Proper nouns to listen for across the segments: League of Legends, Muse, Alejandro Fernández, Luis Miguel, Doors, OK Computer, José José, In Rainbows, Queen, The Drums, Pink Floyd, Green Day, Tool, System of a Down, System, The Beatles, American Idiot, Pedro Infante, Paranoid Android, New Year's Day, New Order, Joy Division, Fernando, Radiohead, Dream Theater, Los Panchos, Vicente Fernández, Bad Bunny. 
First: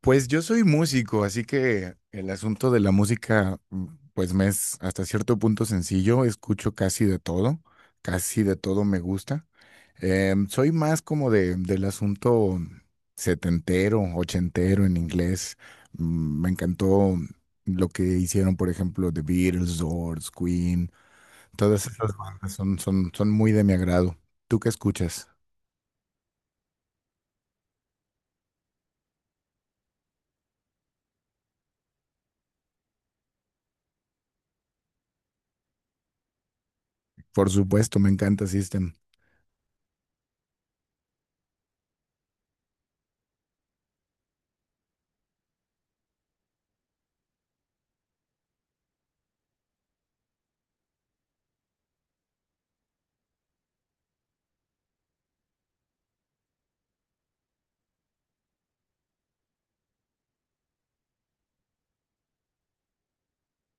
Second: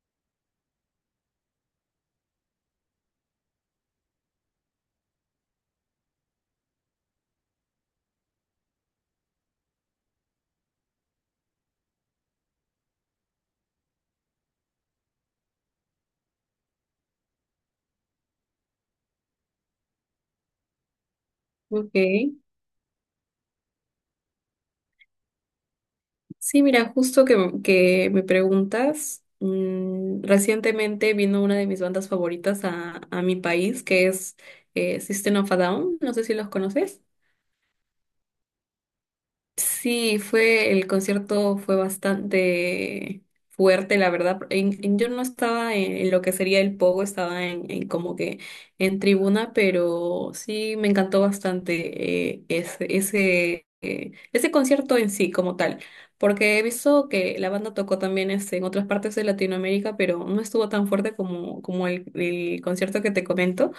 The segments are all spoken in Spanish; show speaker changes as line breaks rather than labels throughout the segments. Pues yo soy músico, así que el asunto de la música, pues me es hasta cierto punto sencillo. Escucho casi de todo me gusta. Soy más como del asunto setentero, ochentero en inglés. Me encantó lo que hicieron, por ejemplo, The Beatles, Doors, Queen. Todas esas
Ok.
bandas son muy de mi agrado. ¿Tú qué escuchas?
Sí, mira, justo que me preguntas, recientemente vino una de mis bandas favoritas a mi país, que es System of a Down, no sé si los conoces.
Por supuesto, me encanta System.
Sí, el concierto fue bastante fuerte, la verdad. Yo no estaba en lo que sería el pogo, estaba en como que en tribuna, pero sí me encantó bastante ese concierto en sí como tal, porque he visto que la banda tocó también este, en otras partes de Latinoamérica, pero no estuvo tan fuerte como el concierto que te comento,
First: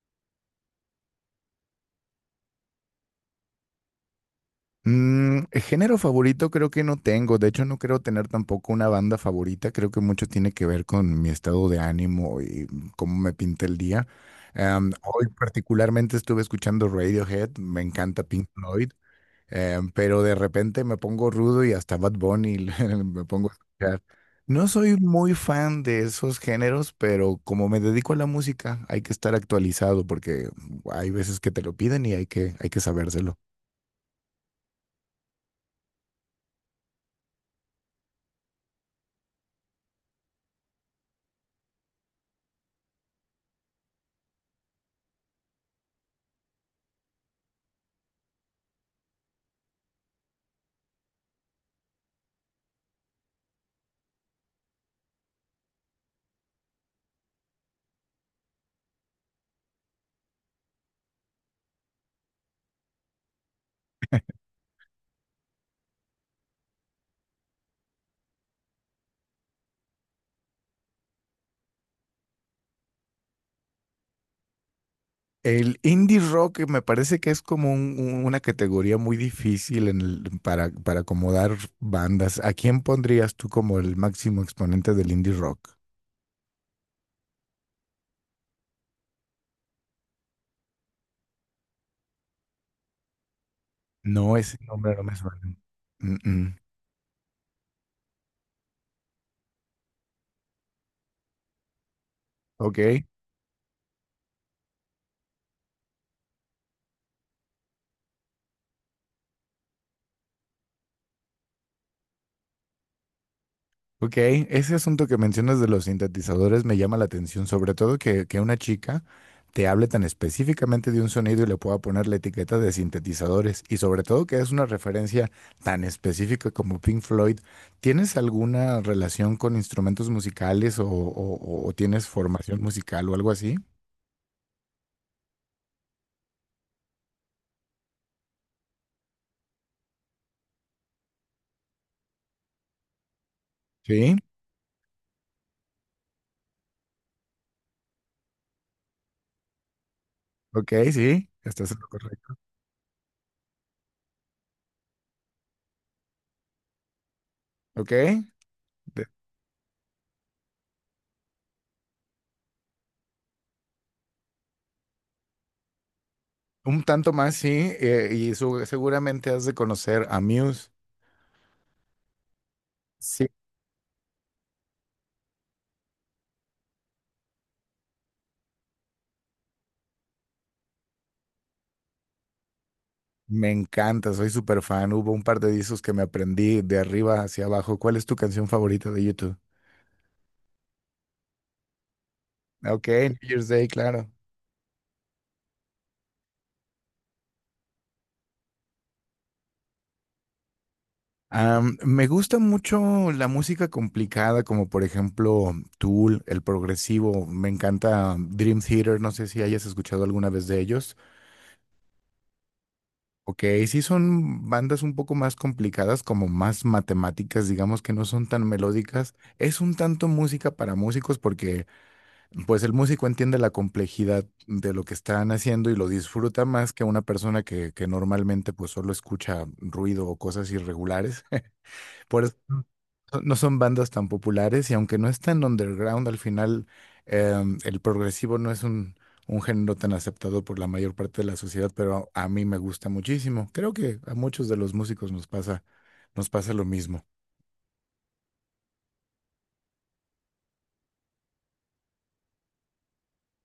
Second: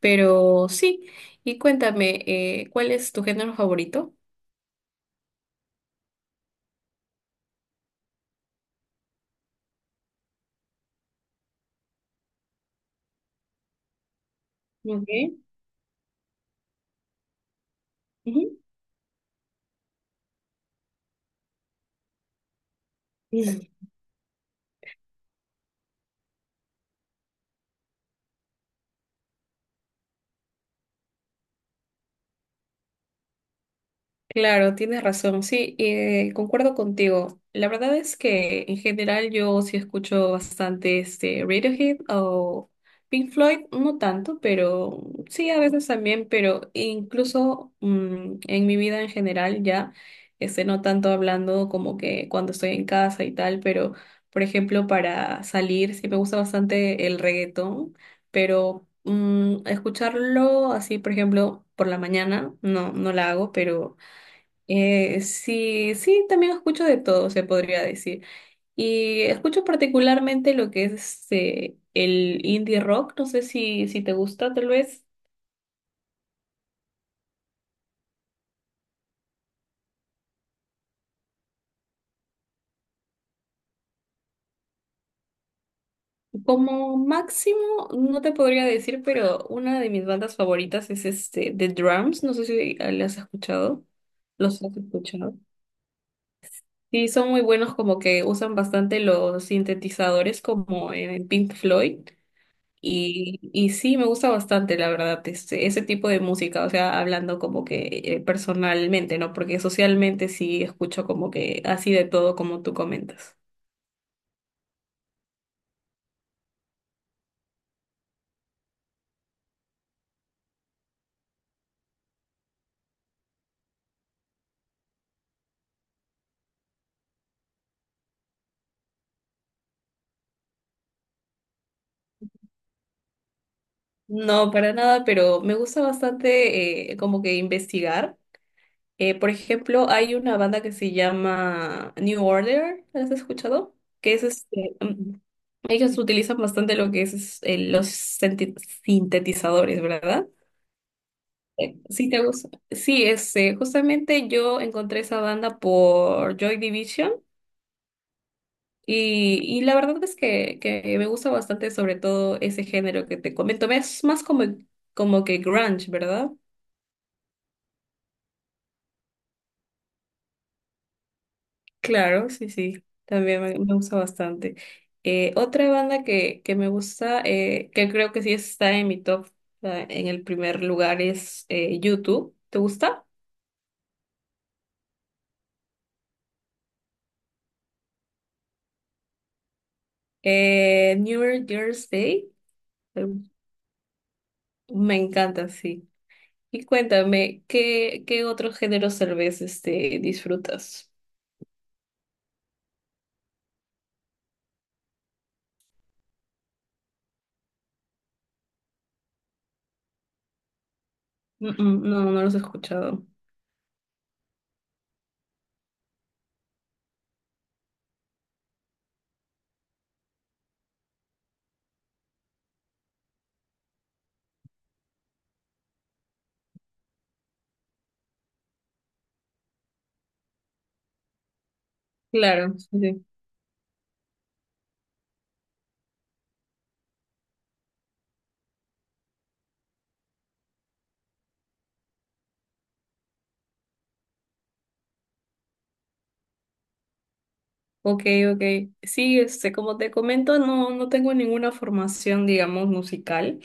pero sí. Y cuéntame, ¿cuál es tu género favorito?
Mm, género favorito creo que no tengo, de hecho no creo tener tampoco una banda favorita, creo que mucho tiene que ver con mi estado de ánimo y cómo me pinta el día. Hoy
Ok.
particularmente estuve escuchando Radiohead, me encanta Pink Floyd, pero de repente me pongo rudo y hasta Bad Bunny me pongo a
Sí.
escuchar. No soy muy fan de esos géneros, pero como me dedico a la música, hay que estar actualizado porque hay veces que te lo piden y hay que sabérselo.
Claro, tienes razón, sí, concuerdo contigo. La verdad es que en general yo sí escucho bastante este Radiohead o Pink Floyd, no tanto, pero sí a veces también, pero incluso en mi vida en general ya, este, no tanto hablando como que cuando estoy en casa y tal, pero por ejemplo para salir sí me gusta bastante el reggaetón, pero escucharlo así, por ejemplo, por la mañana, no la hago, pero sí, también escucho de todo, se podría decir. Y escucho particularmente lo que es este, el indie rock, no sé si te gusta, tal vez.
El indie rock me parece que es como una categoría muy difícil para acomodar bandas. ¿A quién pondrías tú como el máximo exponente del indie rock?
Como máximo, no te podría decir, pero una de mis bandas favoritas es este, The Drums, no sé si ah, las has escuchado.
No, ese
¿Los has
nombre no me
escuchado?
suena. Mm, mm.
Sí, son muy buenos, como que usan bastante los sintetizadores como en Pink Floyd.
Ok.
Y sí, me gusta bastante, la verdad, este, ese tipo de música, o sea, hablando como que personalmente, ¿no? Porque socialmente sí escucho como que así de todo como tú comentas.
Ok, ese asunto que mencionas de los sintetizadores me llama la atención, sobre todo que una chica te hable tan específicamente de un sonido y le pueda poner la etiqueta de sintetizadores y sobre todo que es una referencia tan específica como Pink Floyd. ¿Tienes alguna relación con instrumentos musicales o tienes formación musical o algo así?
No, para nada, pero me gusta bastante como que investigar. Por ejemplo, hay una banda que se llama New Order, ¿la has escuchado? Que
Sí,
es este, ellos utilizan bastante lo que los sintetizadores, ¿verdad?
ok, sí, estás en lo
Sí, te
correcto.
gusta. Sí, es, justamente yo encontré esa banda por Joy Division
Ok, de-
y la verdad es que me gusta bastante sobre todo ese género que te comento. Es más como, como que grunge, ¿verdad?
un tanto más, sí, y seguramente has de conocer a Muse.
Claro, sí, sí, también me gusta bastante. Otra banda que me gusta, que creo que sí está en mi top, en el primer lugar, es YouTube. ¿Te gusta?
Me encanta, soy súper fan. Hubo un par de discos que me aprendí de arriba hacia abajo. ¿Cuál es tu canción favorita de YouTube?
New Year's Day.
Ok,
Eh,
New Year's Day, claro.
Me encanta, sí. Y cuéntame, ¿ qué otros géneros tal vez este, disfrutas?
Me gusta mucho la música complicada, como por ejemplo Tool, el progresivo. Me encanta Dream Theater, no sé si hayas escuchado alguna vez de ellos.
No, no los he escuchado.
Ok, sí son bandas un poco más complicadas, como más matemáticas, digamos que no son tan melódicas. Es un tanto música para músicos porque pues el músico entiende la complejidad de lo que están haciendo y lo disfruta más que una persona que normalmente pues solo escucha ruido o cosas irregulares. Por eso
Claro, sí. Sí.
no son bandas tan populares y aunque no están underground, al final el progresivo no es un género tan aceptado por la mayor parte de la sociedad, pero a mí me gusta muchísimo. Creo que a muchos de los músicos nos pasa lo mismo.
Ok, ok. Sí, este, como te comento, no, no tengo ninguna formación, digamos, musical.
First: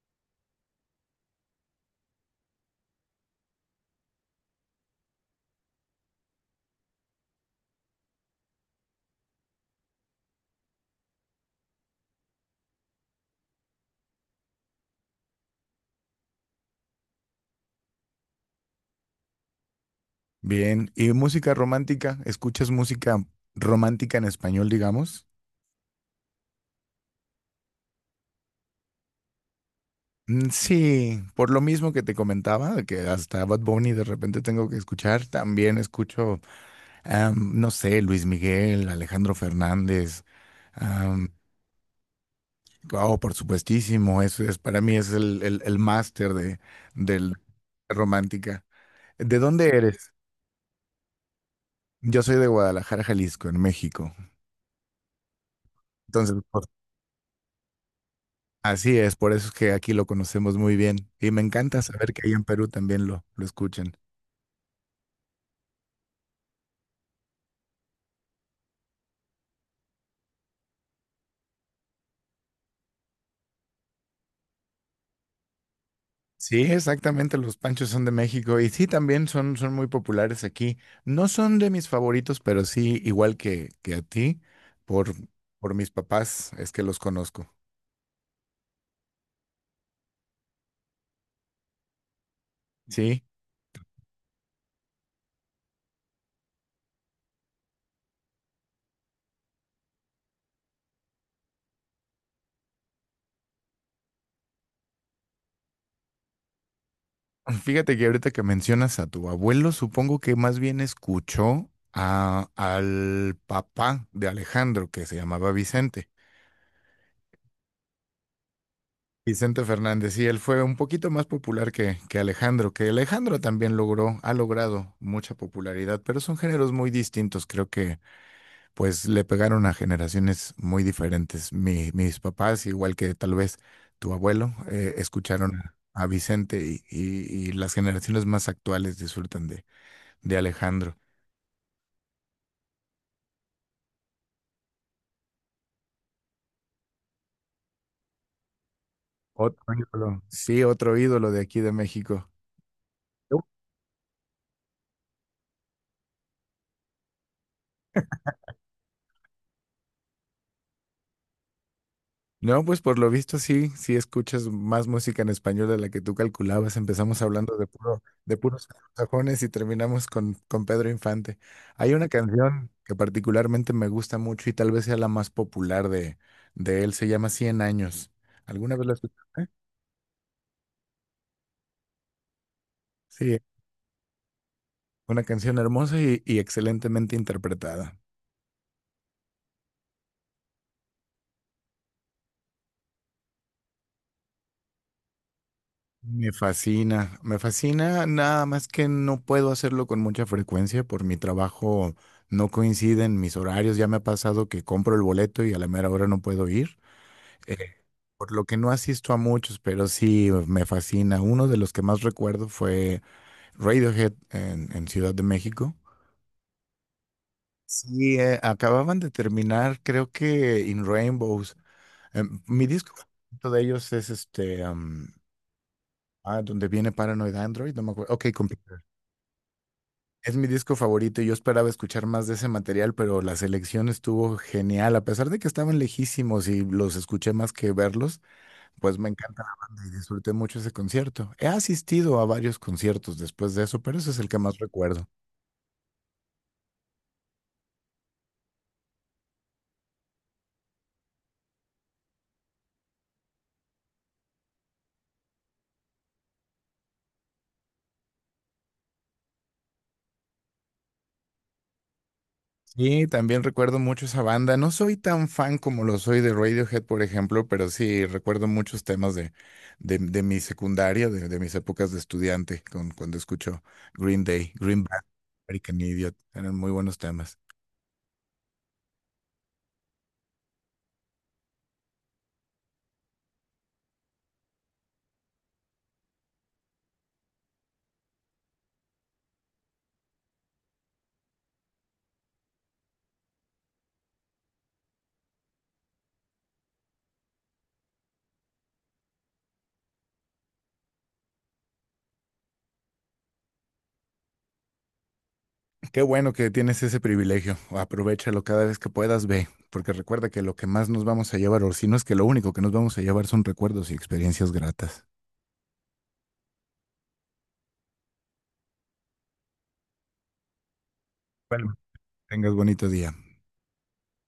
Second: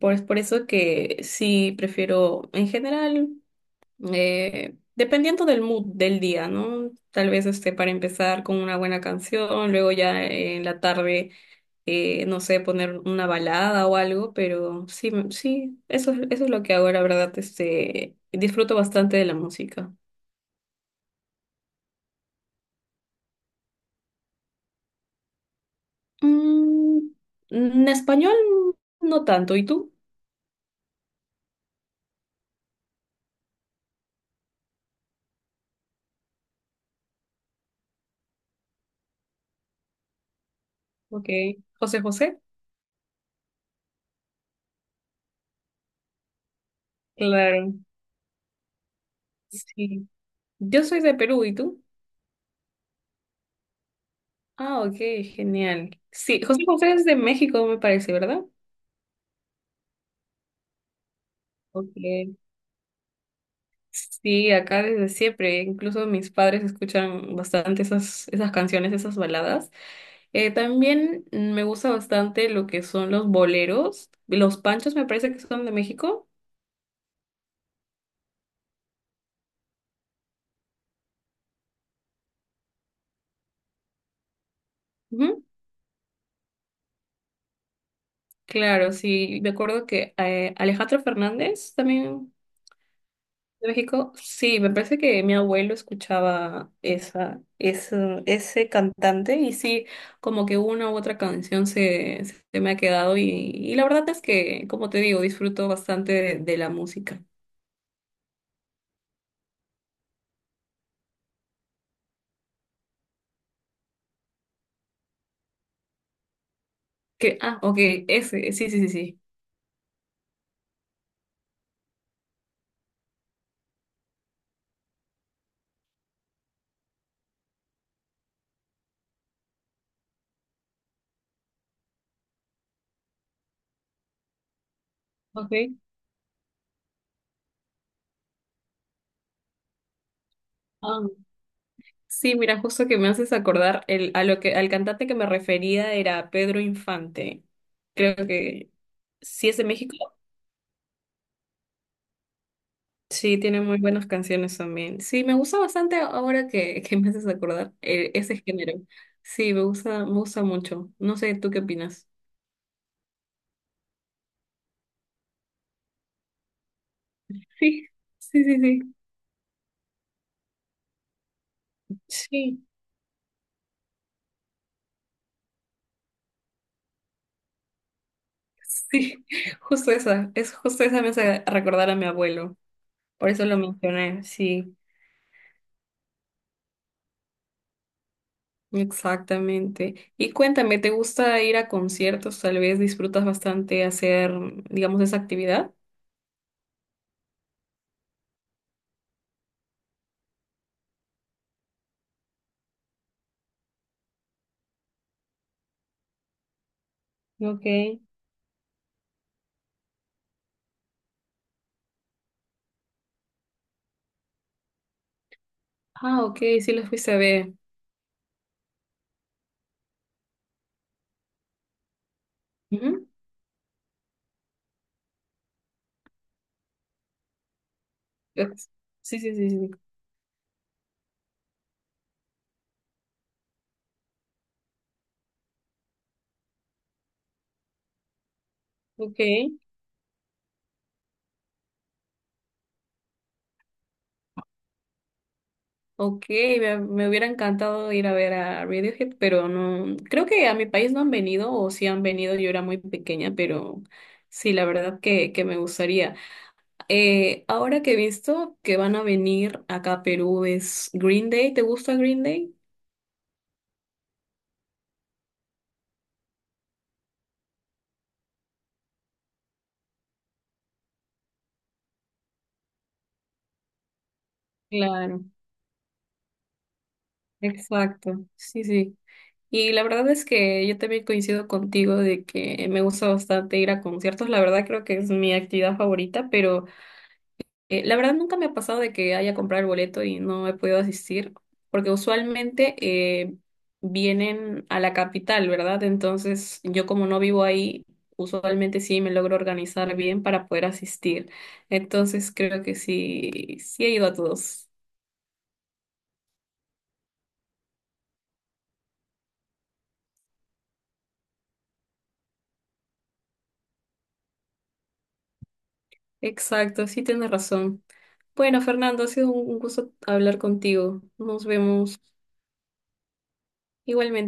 Es por eso que sí prefiero, en general, dependiendo del mood del día, ¿no? Tal vez este, para empezar con una buena canción, luego ya en la tarde. No sé, poner una balada o algo, pero sí, eso es lo que hago, la verdad, este, disfruto bastante de la música.
Bien, ¿y música romántica? ¿Escuchas música romántica en español, digamos?
Mm, en español no tanto, ¿y tú?
Mm, sí, por lo mismo que te comentaba, de que hasta Bad Bunny de repente tengo que escuchar, también escucho, no sé, Luis Miguel, Alejandro Fernández,
Ok,
am,
José José.
oh, por supuestísimo, eso es, para mí es el máster de, del
Claro,
romántica. ¿De dónde
sí.
eres?
Yo soy de Perú, ¿y tú?
Yo soy de Guadalajara, Jalisco, en México.
Ah, ok, genial.
Entonces,
Sí, José
por-
José es de México, me parece, ¿verdad?
Así es, por eso es que aquí lo conocemos muy bien. Y me encanta saber que ahí
Ok.
en Perú también lo escuchan.
Sí, acá desde siempre, incluso mis padres escuchan bastante esas, esas canciones, esas baladas. También me gusta bastante lo que son los boleros, los panchos me parece que son de México.
Sí, exactamente, los panchos son de México y sí, también son muy populares aquí. No son de mis favoritos, pero sí, igual que a ti, por,
Ujú.
por mis papás es que los conozco.
Claro, sí, me acuerdo que Alejandro Fernández también
Sí,
de México, sí, me parece que mi abuelo escuchaba ese cantante y sí, como que una u otra canción se me ha quedado y la verdad es que, como te digo, disfruto bastante de la música.
fíjate que ahorita que mencionas a tu abuelo, supongo que más bien escuchó a, al papá de Alejandro, que se llamaba Vicente.
Ah, ok, ese, sí, sí, sí, sí.
Vicente Fernández, sí, él fue un poquito más popular que Alejandro también logró, ha logrado mucha popularidad, pero son géneros muy distintos, creo que pues le pegaron a generaciones muy diferentes. Mis papás, igual que tal vez tu abuelo, escucharon a
Ok.
Vicente y, y las generaciones más actuales disfrutan de Alejandro.
Ah, sí, mira, justo que me haces acordar el, a lo que, al cantante que me refería era Pedro Infante. Creo que sí es
Otro
de México.
ídolo. Sí, otro ídolo de aquí de México.
Sí, tiene muy buenas canciones también. Sí, me gusta bastante ahora que me haces acordar ese género. Sí, me gusta mucho. No sé, ¿tú qué opinas?
No, pues por lo visto sí, sí escuchas más música en español de la que tú calculabas. Empezamos hablando de
Sí,
puro, de
sí, sí,
puros
sí.
sajones y terminamos con Pedro Infante. Hay una
Sí,
canción que particularmente me gusta mucho y tal vez sea la más popular de él, se llama Cien años. ¿Alguna vez la
sí.
escuchaste?
Justo esa. Es justo esa me hace recordar a mi abuelo. Por
Sí,
eso lo mencioné. Sí,
una canción hermosa y excelentemente interpretada.
exactamente. Y cuéntame, ¿te gusta ir a conciertos? Tal vez disfrutas bastante hacer, digamos, esa actividad.
Me fascina, nada más que no puedo hacerlo con mucha frecuencia por mi trabajo, no coinciden mis horarios, ya me ha pasado que compro el boleto y a la mera hora no puedo ir,
Ok.
eh, por lo que no asisto a muchos, pero sí me fascina. Uno de los que más recuerdo fue Radiohead en Ciudad de México.
Ah, ok, sí los fuiste a ver.
Sí, acababan de terminar, creo que In Rainbows. Mi disco
Ujú.
favorito de ellos es este, donde viene Paranoid Android, no me acuerdo. OK Computer.
Sí, sí, sí, sí.
Es mi disco favorito y yo esperaba escuchar más de ese material, pero la selección estuvo genial. A pesar de que estaban lejísimos y los escuché más que verlos, pues me
Ok,
encanta la banda y disfruté mucho ese concierto. He asistido a varios conciertos después de eso, pero ese es el que más recuerdo.
ok, me hubiera encantado ir a ver a Radiohead, pero no, creo que a mi país no han venido, o si han venido, yo era muy pequeña, pero sí, la verdad que me gustaría. Ahora que he visto que van a venir acá a Perú es Green Day, ¿te gusta Green Day?
Sí, también recuerdo mucho esa banda. No soy tan fan como lo soy de Radiohead, por ejemplo, pero sí recuerdo muchos temas de mi secundaria, de mis épocas de estudiante, con, cuando escucho Green Day, Green Bad,
Claro,
American Idiot. Eran muy buenos temas.
exacto, sí, sí. Y la verdad es que yo también coincido contigo de que me gusta bastante ir a conciertos, la verdad creo que es mi actividad favorita, pero... la verdad nunca me ha pasado de que haya comprado el boleto y no he podido asistir, porque usualmente vienen a la capital, ¿verdad? Entonces yo como no vivo ahí, usualmente sí me logro organizar bien para poder asistir. Entonces creo que sí, sí he ido a todos.
Qué bueno que tienes ese privilegio. Aprovéchalo cada vez que puedas, ve, porque recuerda que lo que más nos vamos a llevar, o si no es que lo único que nos vamos a llevar son recuerdos y experiencias gratas.
Exacto, sí tienes razón. Bueno, Fernando, ha sido un gusto hablar contigo. Nos
Bueno,
vemos
tengas bonito día.
igualmente.